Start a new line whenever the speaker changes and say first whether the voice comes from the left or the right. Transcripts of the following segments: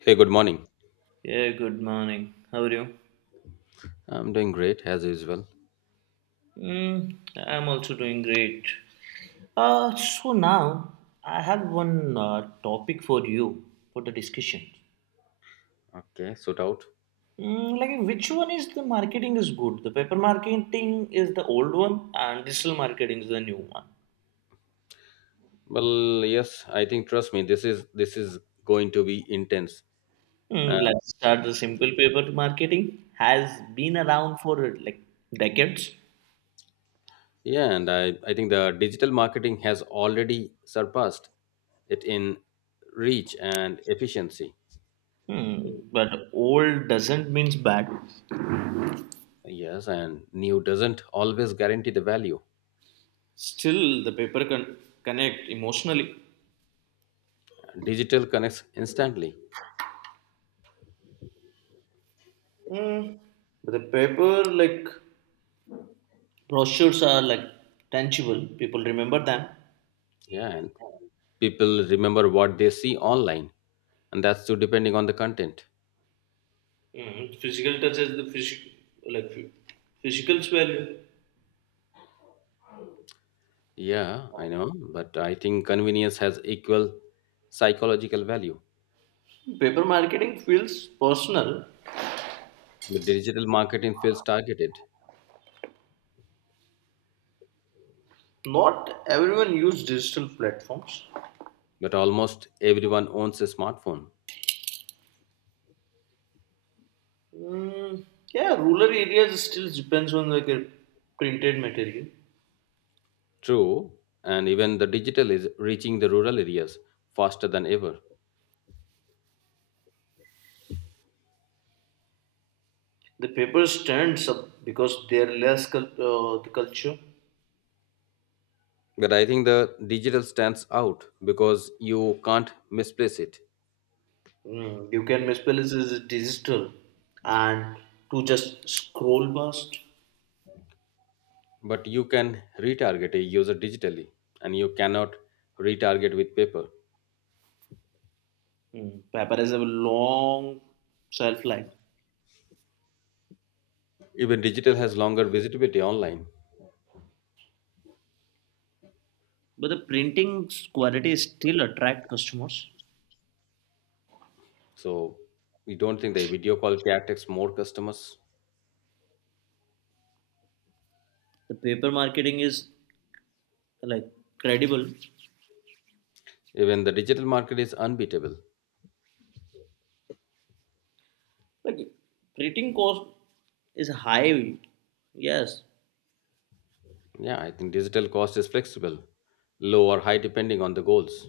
left: Hey, good morning.
right: Yeah, good morning. How are you?
left: I'm doing great as usual.
right: I'm also doing great. So now I have one topic for you for the discussion.
left: Okay, suit out.
right: Like which one is the marketing is good? The paper marketing is the old one and digital marketing is the new one.
left: Well, yes, I think trust me, this is going to be intense. And
right: Let's start the simple paper marketing has been around for like decades.
left: yeah, and I think the digital marketing has already surpassed it in reach and efficiency.
right: But old doesn't means bad.
left: Yes, and new doesn't always guarantee the value.
right: Still, the paper can connect emotionally.
left: Digital connects instantly.
right: Mm. But the paper, brochures are like tangible people remember them.
left: Yeah, and people remember what they see online, and that's too depending on the content.
right: Physical touch has the physical, like phy- physical value.
left: Yeah, I know, but I think convenience has equal psychological value.
right: Paper marketing feels personal.
left: The digital marketing feels targeted,
right: Not everyone use digital platforms.
left: but almost everyone owns a smartphone.
right: Mm. Yeah, rural areas still depends on like a printed material.
left: True, and even the digital is reaching the rural areas faster than ever.
right: The paper stands up because they're less the culture.
left: But I think the digital stands out because you can't misplace it,
right: You can misplace is digital and to just scroll past.
left: but you can retarget a user digitally, and you cannot retarget with paper.
right: Paper has a long shelf life.
left: Even digital has longer visibility online.
right: But the printing quality still attract customers.
left: So we don't think the video call can attract more customers.
right: The paper marketing is like credible.
left: Even the digital market is unbeatable.
right: Like printing cost is high, yes.
left: Yeah, I think digital cost is flexible, low or high depending on the goals.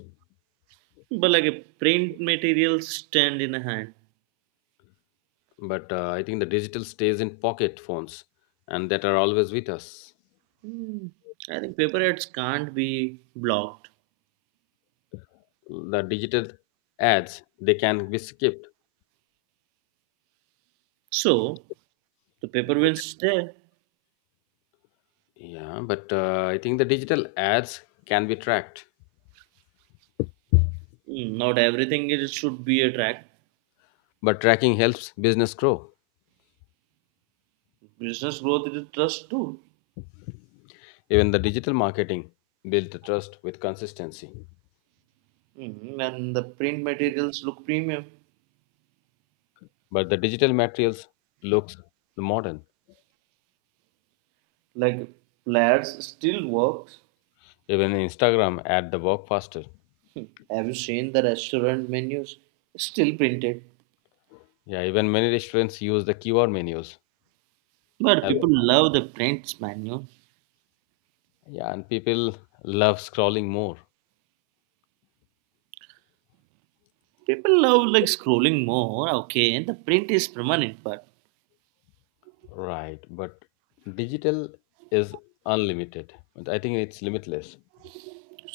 right: But like a print material stand in a hand.
left: But I think the digital stays in pocket phones and that are always with us.
right: Mm, I think paper ads can't be blocked.
left: The digital ads, they can be skipped.
right: So the paper wins there.
left: Yeah, but I think the digital ads can be tracked.
right: Not everything it should be a track.
left: But tracking helps business grow.
right: Business growth is trust too.
left: Even the digital marketing build the trust with consistency.
right: And the print materials look premium.
left: But the digital materials looks modern.
right: Like Plaid's still works.
left: Even Instagram ad the work faster.
right: Have you seen the restaurant menus? It's still printed.
left: Yeah, even many restaurants use the QR menus.
right: But
left: As
right: people
left: well.
right: love the prints menu.
left: Yeah, and people love scrolling more.
right: People love like scrolling more. Okay, and the print is permanent, but
left: Right, but digital is unlimited. But I think it's limitless.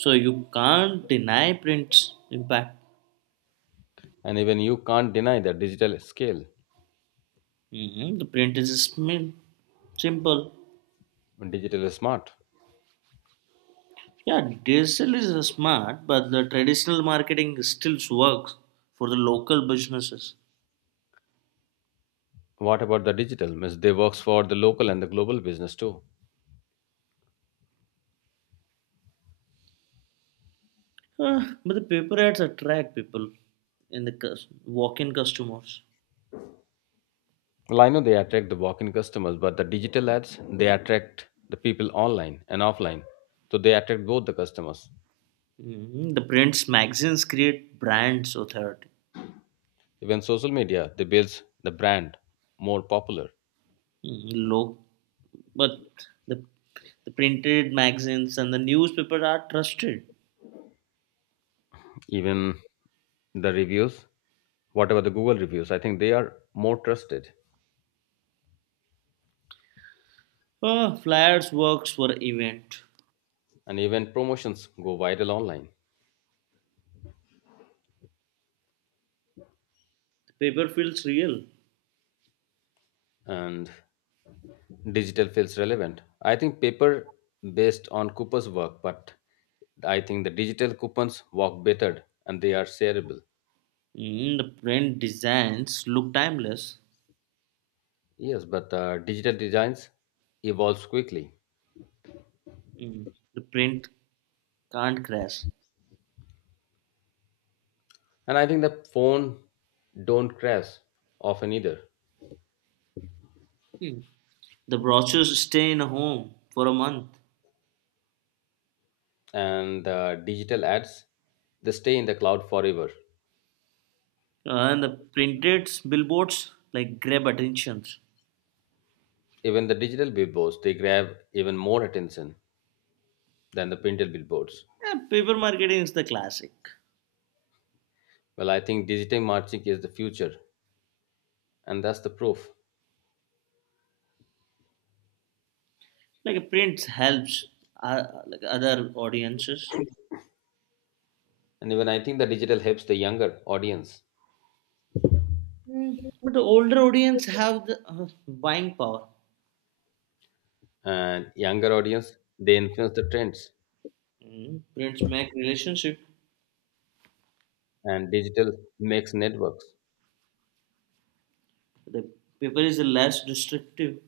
right: so you can't deny print's impact.
left: And even you can't deny the digital scale.
right: The print is simple.
left: Digital is smart.
right: Yeah, digital is smart, but the traditional marketing still works for the local businesses.
left: What about the digital? Means they works for the local and the global business too.
right: But the paper ads attract people and the walk-in customers.
left: Well, I know they attract the walk-in customers, but the digital ads they attract the people online and offline, so they attract both the customers.
right: Mhm. The prints magazines create brands authority.
left: Even social media they builds the brand more popular.
right: Mhm, low, but the printed magazines and the newspaper are trusted.
left: Even the reviews, whatever the Google reviews, I think they are more trusted,
right: Flyers works for event.
left: and even promotions go viral online.
right: The paper feels real.
left: And digital feels relevant. I think paper based on Cooper's work, but I think the digital coupons work better and they are shareable.
right: Mhm, the print designs look timeless.
left: Yes, but digital designs evolves quickly,
right: Mm. The print can't crash.
left: and I think the phone don't crash often either.
right: Hmm. The brochures stay in a home for a month.
left: And digital ads, they stay in the cloud forever.
right: And the printed billboards like grab attentions.
left: Even the digital billboards, they grab even more attention than the printed billboards.
right: Yeah, paper marketing is the classic.
left: Well, I think digital marketing is the future, and that's the proof.
right: Like print helps like other audiences.
left: And even I think the digital helps the younger audience,
right: Hmm. But the older audience have the buying power.
left: and younger audience they influence the trends,
right: Mm. Prints make relationship.
left: and digital makes networks
right: The paper is less destructive,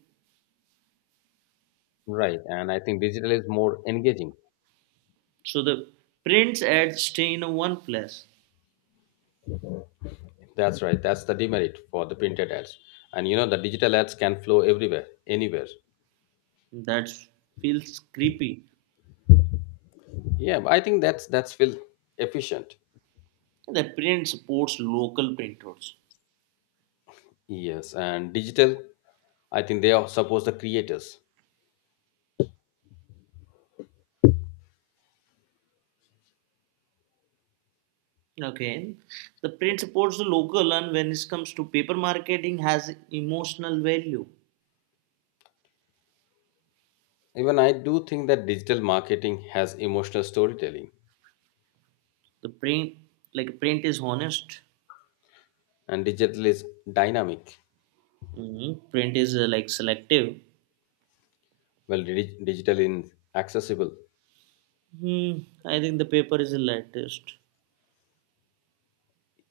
left: right. And I think digital is more engaging.
right: so the prints ads stay in one place.
left: That's right. That's the demerit for the printed ads. And you know the digital ads can flow everywhere, anywhere.
right: That feels creepy.
left: Yeah, but I think that's feel efficient.
right: The print supports local printers.
left: Yes, and digital, I think they are suppose the creators.
right: Okay, the print supports the local, and when it comes to paper marketing, has emotional value.
left: Even I do think that digital marketing has emotional storytelling,
right: The print, like print, is honest.
left: and digital is dynamic.
right: Mhm. Print is like selective.
left: Well, digital is accessible.
right: Hmm, I think the paper is the latest.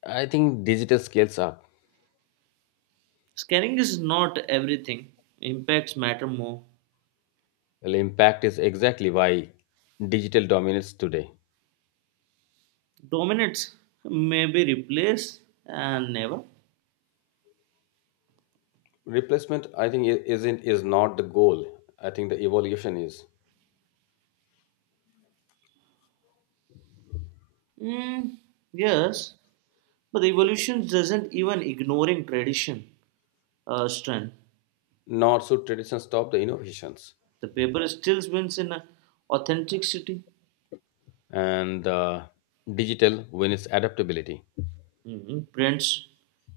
left: I think digital scales up.
right: Scanning is not everything. Impacts matter more.
left: Well, impact is exactly why digital dominates today.
right: Dominates maybe replace and never.
left: Replacement, I think I- isn't is not the goal. I think the evolution is.
right: Hmm, yes, but the evolution doesn't even ignoring tradition strength.
left: Not so tradition stop the innovations
right: The paper still wins in authenticity.
left: and digital when it's adaptability.
right: Mhm. Prints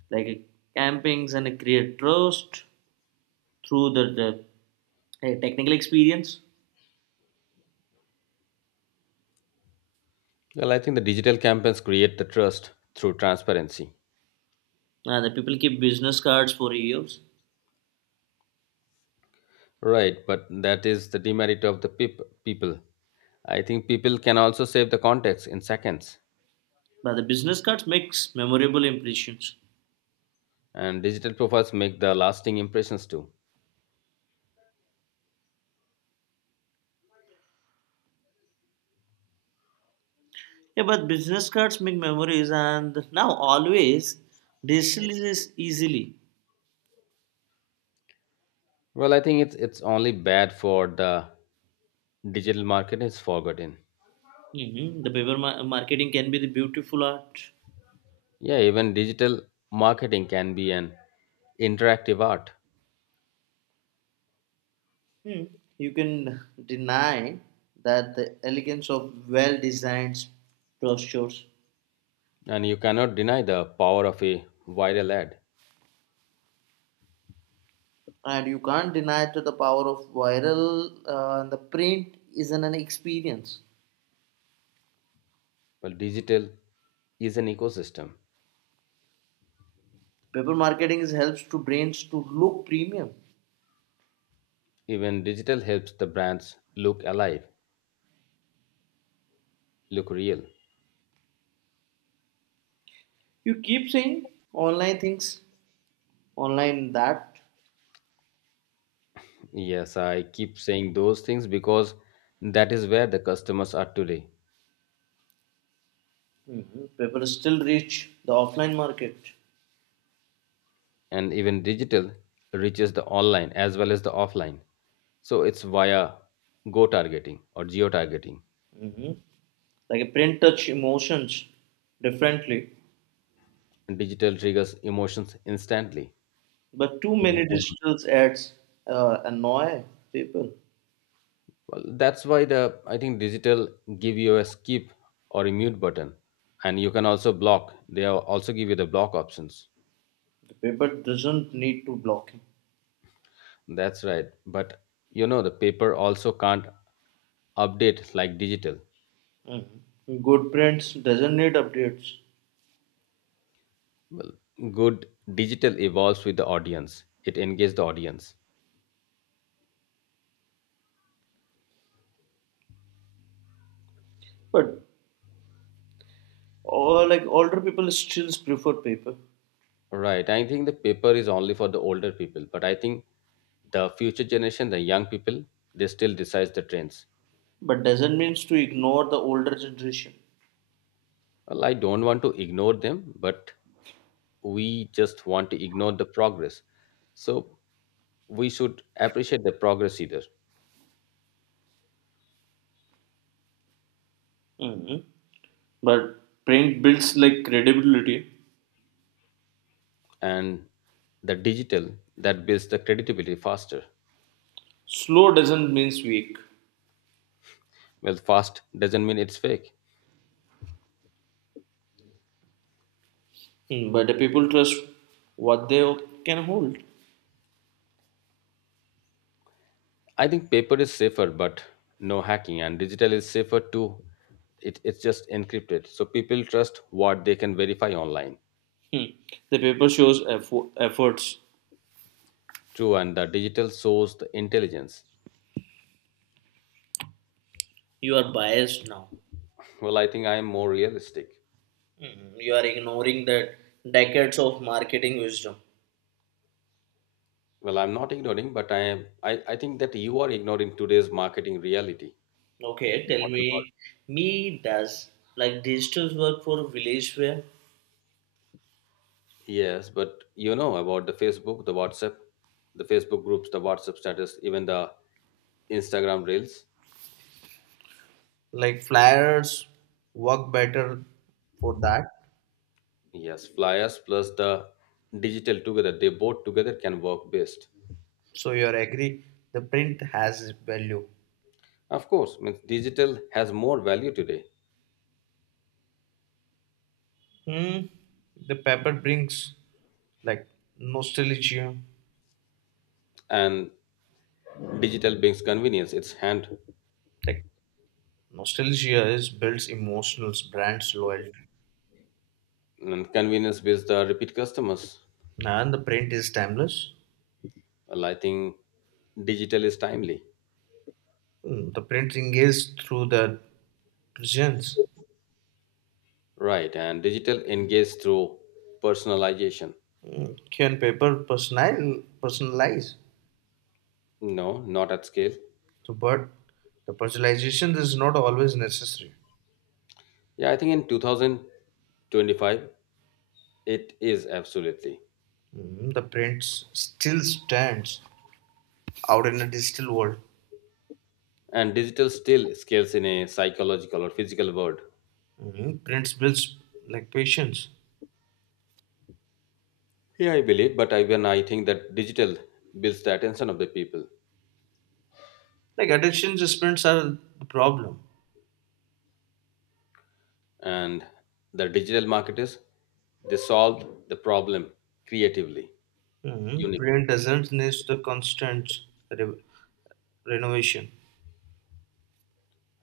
right: like campings and create trust through the a technical experience.
left: Well, I think the digital campaigns create the trust through transparency,
right: The people keep business cards for years,
left: right? But that is the demerit of the people. I think people can also save the context in seconds,
right: but the business cards makes memorable impressions.
left: and digital profiles make the lasting impressions too.
right: Yeah, but business cards make memories, and now always digital is easily.
left: Well, I think it's only bad for the digital market is forgotten.
right: Mhm. The paper marketing can be the beautiful art.
left: Yeah, even digital marketing can be an interactive art,
right: Hmm. You can deny that the elegance of well designed brochures,
left: and you cannot deny the power of a viral ad.
right: and you can't deny to the power of viral and the print is not an experience.
left: Well, digital is an ecosystem.
right: Paper marketing is helps to brands to look premium.
left: Even digital helps the brands look alive, look real.
right: You keep saying online things, online that
left: Yes, I keep saying those things because that is where the customers are today.
right: hmm, paper still reach the offline market.
left: And even digital reaches the online as well as the offline. So it's via go targeting or geo targeting.
right: Like a print touch emotions differently,
left: Digital triggers emotions instantly.
right: but too
left: To the
right: many
left: phone.
right: digital ads annoy people.
left: Well, that's why the I think digital give you a skip or a mute button, and you can also block. They also give you the block options.
right: The paper doesn't need to block him.
left: That's right. But you know the paper also can't update like digital.
right: Mm-hmm. Good prints doesn't need updates.
left: Well, good digital evolves with the audience. It engages the audience.
right: But all like older people still prefer paper.
left: Right. I think the paper is only for the older people, but I think the future generation, the young people, they still decide the trends.
right: But doesn't means to ignore the older generation.
left: Well, I don't want to ignore them, but we just want to ignore the progress, so we should appreciate the progress either.
right: Mm-hmm. But print builds like credibility.
left: And the digital that builds the credibility faster.
right: Slow doesn't means weak.
left: Well, fast doesn't mean it's fake.
right: Mm-hmm. But the people trust what they can hold.
left: I think paper is safer but no hacking, and digital is safer too. It, it's just encrypted so people trust what they can verify online.
right: Mm. The paper shows efforts.
left: True, and the digital shows the intelligence.
right: You are biased now.
left: Well, I think I am more realistic.
right: Mm-hmm. You are ignoring that decades of marketing wisdom.
left: Well, I'm not ignoring, but I think that you are ignoring today's marketing reality.
right: Okay, tell me, me does like digital work for village wear?
left: Yes, but you know about the Facebook, the WhatsApp, the Facebook groups, the WhatsApp status, even the Instagram reels.
right: Like flyers work better for that.
left: Yes, flyers plus the digital together, they both together can work best.
right: So you agree the print has value.
left: Of course, means digital has more value today,
right: Hmm. The paper brings like nostalgia.
left: and digital brings convenience. It's hand
right: Like nostalgia is builds emotions, brands loyalty.
left: and convenience with the repeat customers.
right: And the print is timeless.
left: Well, I think digital is timely,
right: The print engages through the presence.
left: right? And digital engage through personalization.
right: Can paper personal personalize?
left: No, not at scale.
right: So, but the personalization is not always necessary.
left: Yeah, I think in 2025, it is absolutely.
right: Mhm. The print still stands out in a digital world.
left: And digital still scales in a psychological or physical world.
right: Mhm. Prints builds like patience.
left: Yeah, I believe, but I, when I think that digital builds the attention of the people
right: Like attention spans are the problem.
left: and the digital marketers, they solve the problem creatively,
right: Mhm.
left: unique.
right: Print doesn't need the constant re- renovation.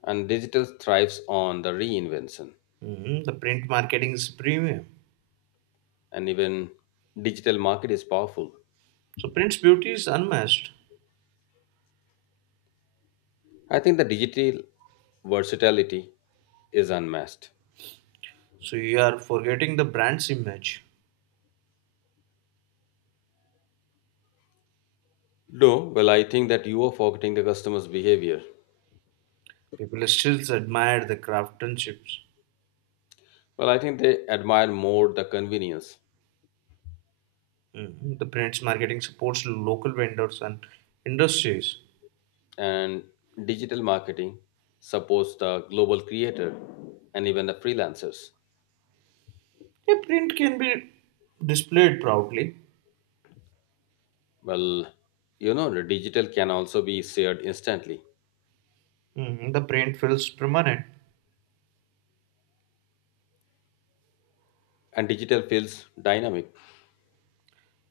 left: And digital thrives on the reinvention.
right: Mhm. The print marketing is premium.
left: And even digital market is powerful.
right: So print's beauty is unmatched.
left: I think the digital versatility is unmatched.
right: So you are forgetting the brand's image.
left: No, well, I think that you are forgetting the customer's behavior.
right: People still admire the craftsmanship.
left: Well, I think they admire more the convenience
right: The print's marketing supports local vendors and industries.
left: and digital marketing supports the global creator and even the freelancers.
right: A print can be displayed proudly.
left: Well, you know, the digital can also be shared instantly
right: The print feels permanent.
left: and digital feels dynamic.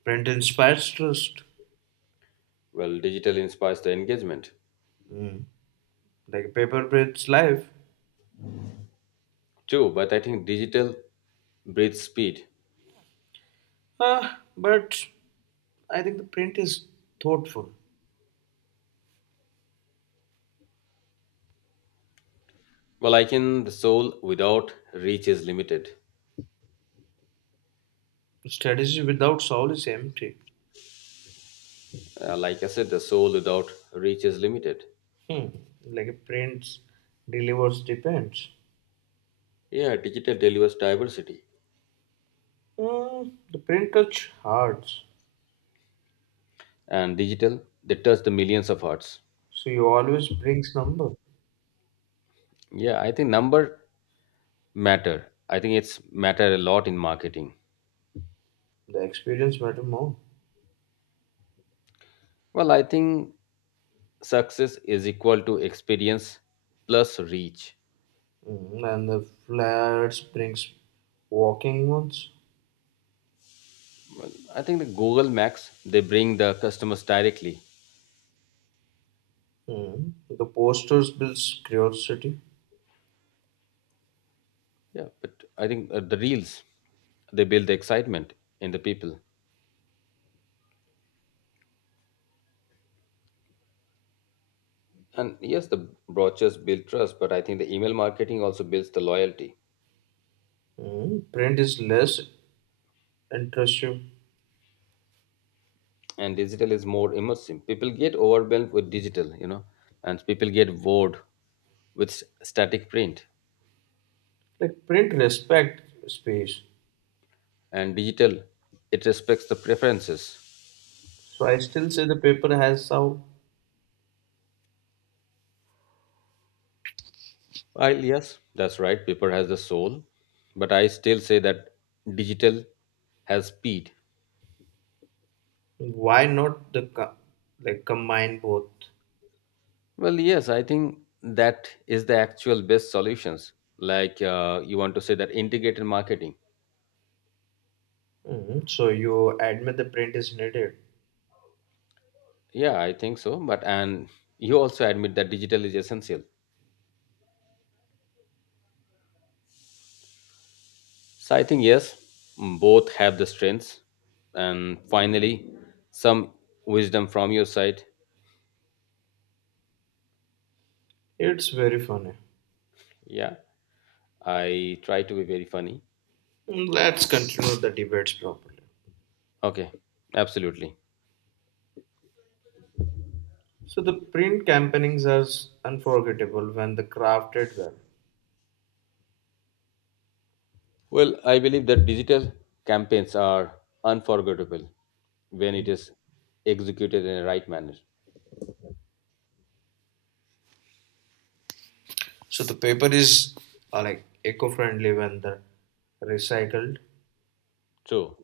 right: Print inspires trust.
left: Well, digital inspires the engagement
right: Mm, like paper prints life.
left: too, but I think digital breeds speed.
right: Ah, but I think the print is thoughtful.
left: Well, I can, the soul without reach is limited.
right: Strategy without soul is empty.
left: Like I said, the soul without reach is limited.
right: Hmm. Like a print delivers depends.
left: Yeah, digital delivers diversity,
right: The print touch hearts,
left: and digital they touch the millions of hearts.
right: so you always brings number.
left: Yeah, I think number matter. I think it's matter a lot in marketing.
right: The experience matter more.
left: Well, I think success is equal to experience plus reach.
right: And the flats brings walking ones.
left: I think the Google Max they bring the customers directly.
right: The posters builds curiosity.
left: Yeah, but I think the reels they build the excitement in the people. And yes, the brochures build trust, but I think the email marketing also builds the loyalty.
right: Print is less intrusive.
left: And digital is more immersive. People get overwhelmed with digital, you know, and people get bored with static print.
right: Like print respect space.
left: And digital, it respects the preferences.
right: So I still say the paper has some.
left: While yes, that's right, paper has the soul, but I still say that digital has speed.
right: Why not the like combine both?
left: Well, yes, I think that is the actual best solutions. Like you want to say that integrated marketing.
right: So you admit the print is needed.
left: Yeah, I think so. But and you also admit that digital is essential. So I think yes, mm, both have the strengths, and finally, some wisdom from your side.
right: It's very funny.
left: Yeah, I try to be very funny.
right: Let's continue the debates properly.
left: Okay, absolutely.
right: So the print campaignings are unforgettable when the crafted well.
left: Well, I believe that digital campaigns are unforgettable when it is executed in the right manner.
right: So the paper is like eco-friendly when the recycled.
left: True,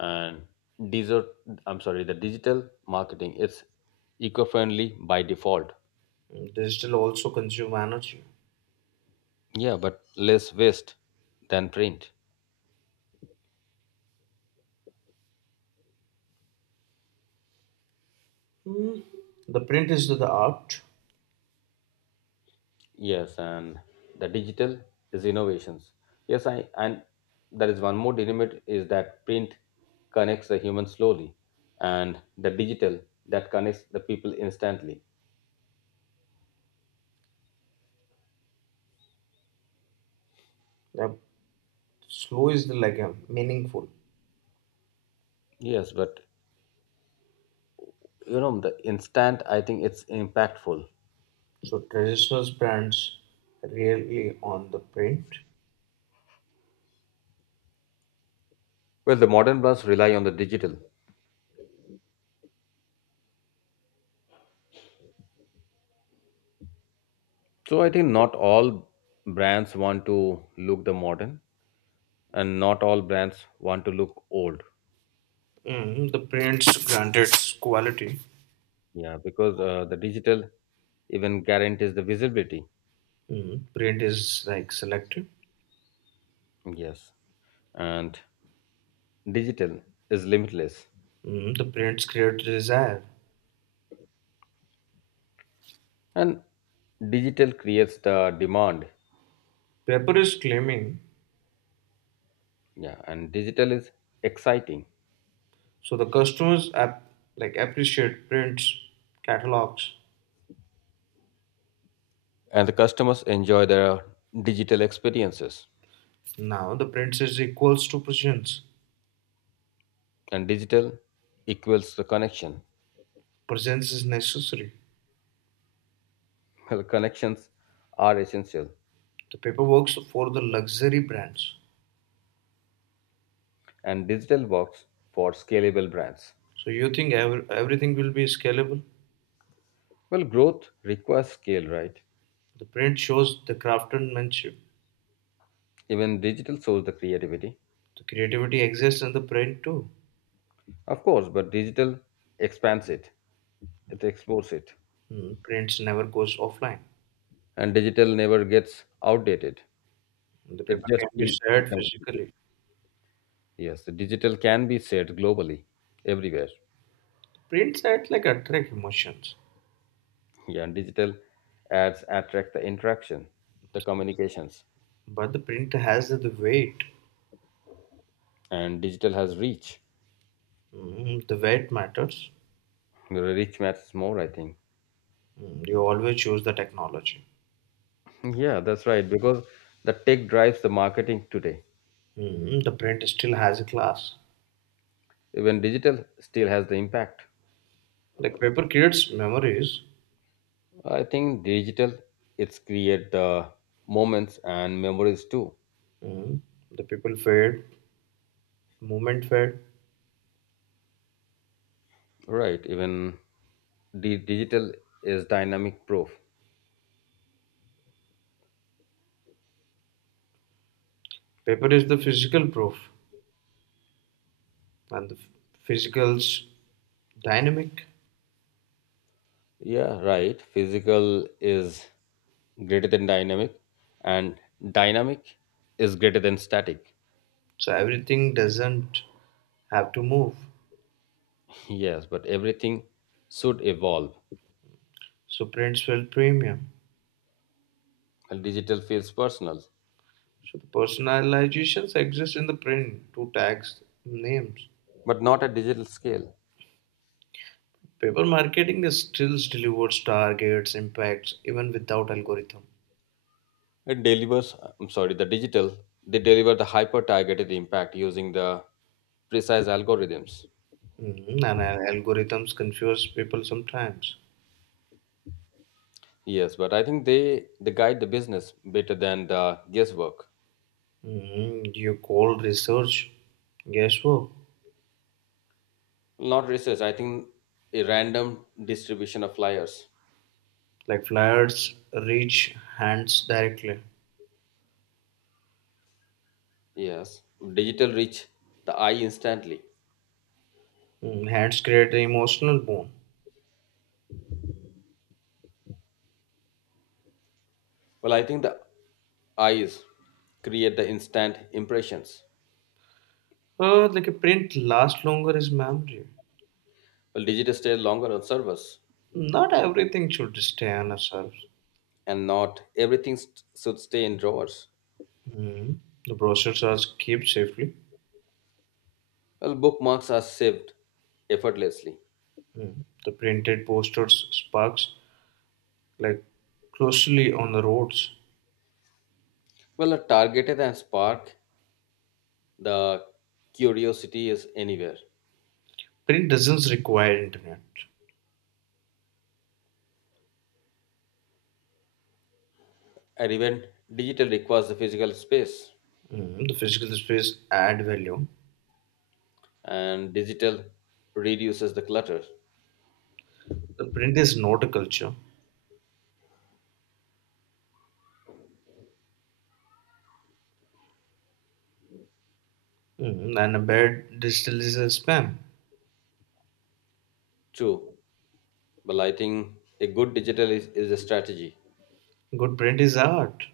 left: and digital. I'm sorry, the digital marketing is eco-friendly by default.
right: Digital also consume energy.
left: Yeah, but less waste than print.
right: Mm. The print is the art.
left: Yes, and the digital is innovations. Yes, I and there is one more dynamic is that print connects the human slowly, and the digital that connects the people instantly.
right: The slow is the like meaningful.
left: Yes, but you know the instant. I think it's impactful.
right: So traditional brands really on the print.
left: Well, the modern brands rely on the digital, so I think not all brands want to look the modern, and not all brands want to look old.
right: The prints granted quality.
left: Yeah, because the digital even guarantees the visibility.
right: Print is like selective.
left: Yes. And digital is limitless
right: The prints create desire.
left: and digital creates the demand.
right: Paper is claiming.
left: Yeah, and digital is exciting
right: So the customers app like appreciate prints, catalogs.
left: and the customers enjoy their digital experiences
right: Now the print is equals to presents.
left: and digital equals the connection.
right: Presents is necessary.
left: Well, connections are essential
right: The paper works for the luxury brands.
left: and digital works for scalable brands.
right: So you think everything will be scalable?
left: Well, growth requires scale, right?
right: The print shows the craftsmanship.
left: Even digital shows the creativity.
right: The creativity exists in the print too.
left: Of course, but digital expands it, it explores it.
right: Hmm, prints never goes offline.
left: And digital never gets outdated.
right: The
left: It
right: paper
left: just
right: can be
left: came.
right: shared physically.
left: Yes, the digital can be shared globally, everywhere.
right: Prints act like attract emotions,
left: Yeah, and digital ads attract the interaction, the communications,
right: but the print has the weight.
left: and digital has reach.
right: Hmm, the weight matters.
left: The reach matters more, I think.
right: Hmm, you always choose the technology.
left: Yeah, that's right. Because the tech drives the marketing today.
right: Hmm, the print still has a class.
left: Even digital still has the impact.
right: Like paper creates memories.
left: I think digital it's create the moments and memories too.
right: Mm. The people fade, movement fade.
left: Right. Even the digital is dynamic proof.
right: Paper is the physical proof, and the physical's dynamic.
left: Yeah, right. Physical is greater than dynamic, and dynamic is greater than static.
right: So everything doesn't have to move.
left: Yes, but everything should evolve.
right: So prints will premium.
left: And digital feels personal,
right: So the personalizations exist in the print to tags names.
left: but not at digital scale.
right: Paper marketing is still delivers targets, impacts, even without algorithm.
left: It delivers, I'm sorry, the digital, they deliver the hyper targeted impact using the precise algorithms.
right: Mhm, and algorithms confuse people sometimes.
left: Yes, but I think they guide the business better than the guesswork.
right: You call research guesswork.
left: Not research, I think a random distribution of flyers.
right: Like flyers reach hands directly.
left: Yes, digital reach the eye instantly.
right: Hands create the emotional bond.
left: Well, I think the eyes create the instant impressions.
right: Like a print lasts longer is memory.
left: Well, digital stay longer on servers,
right: Not everything should stay on ourselves.
left: and not everything should stay in drawers.
right: Mm, the brochures are kept safely.
left: Well, bookmarks are saved effortlessly.
right: The printed posters sparks like closely on the roads.
left: Well, a targeted and spark the curiosity is anywhere.
right: Print doesn't require internet.
left: And even digital requires the physical space,
right: The physical space add value.
left: and digital reduces the clutter.
right: The print is not a culture. Mhm, and a bad digital is a spam.
left: True, well, I think a good digital is a strategy
right: Good print is art.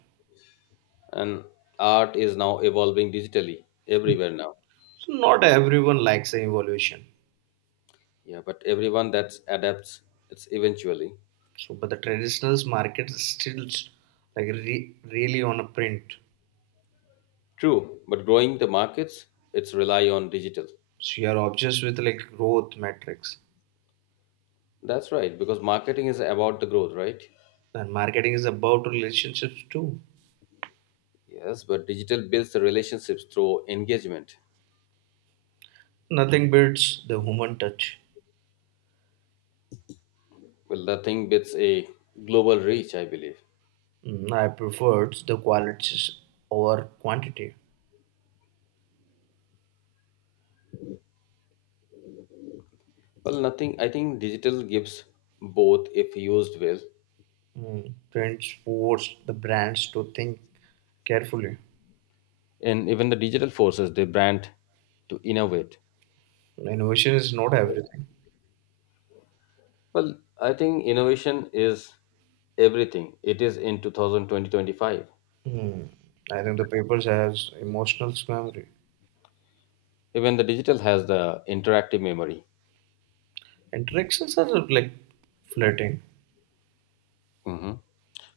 left: and art is now evolving digitally everywhere now.
right: So not everyone likes the evolution.
left: Yeah, but everyone that adapts it's eventually.
right: So but the traditional market is still like really on a print.
left: True, but growing the markets it's rely on digital.
right: So you are obsessed with like growth metrics.
left: That's right, because marketing is about the growth, right?
right: And marketing is about relationships too.
left: Yes, but digital builds the relationships through engagement.
right: Nothing beats the human touch.
left: Well, nothing beats a global reach, I believe.
right: I preferred the quality over quantity.
left: Well, nothing, I think digital gives both if used well.
right: Trends force the brands to think carefully.
left: And even the digital forces the brand to innovate.
right: Innovation is not everything.
left: Well, I think innovation is everything. It is in 2020.
right: Hmm. I think the papers has emotional memory.
left: Even the digital has the interactive memory.
right: Interactions are like flirting.
left: Hmm.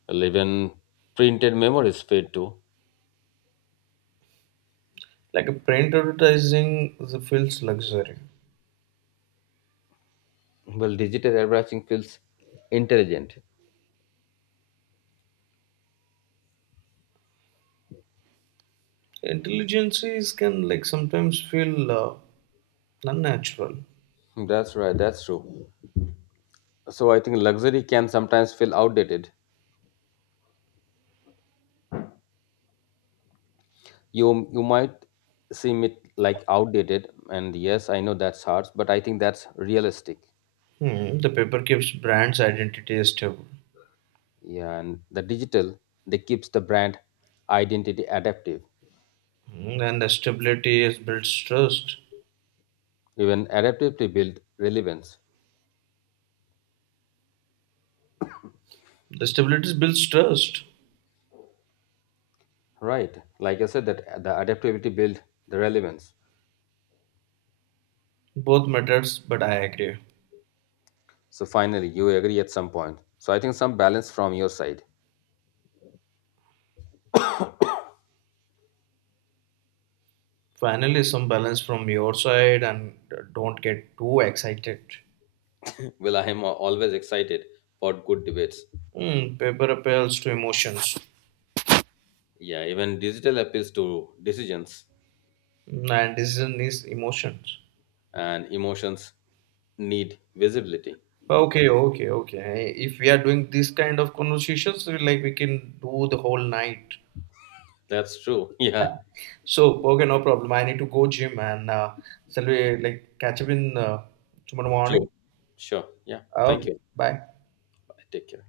left: Well, even printed memory is fade too.
right: Like a print advertising the feels luxury.
left: Well, digital everything feels intelligent.
right: Intelligences can like sometimes feel unnatural.
left: That's right. That's true. So I think luxury can sometimes feel outdated. You might seem it like outdated, and yes, I know that's hard, but I think that's realistic.
right: Hmm. The paper keeps brands' identity stable.
left: Yeah, and the digital they keeps the brand identity adaptive.
right: Hmm. And the stability is builds trust.
left: Even adaptivity build relevance,
right: The stability builds trust.
left: right? Like I said, that the adaptability build the relevance.
right: Both matters, but I agree.
left: So finally, you agree at some point. So I think some balance from your side.
right: Finally, some balance from your side and don't get too excited.
left: Well, I am always excited for good debates.
right: Hmm. Paper appeals to emotions.
left: Yeah, even digital appeals to decisions
right: And decision is emotions.
left: and emotions need visibility.
right: Okay, okay, okay. If we are doing this kind of conversations, like we can do the whole night.
left: That's true. Yeah,
right: So, okay, no problem. I need to go gym and shall we like catch up in tomorrow morning?
left: true. Sure. Yeah.
right: Oh,
left: Thank you.
right: bye.
left: Bye. Take care.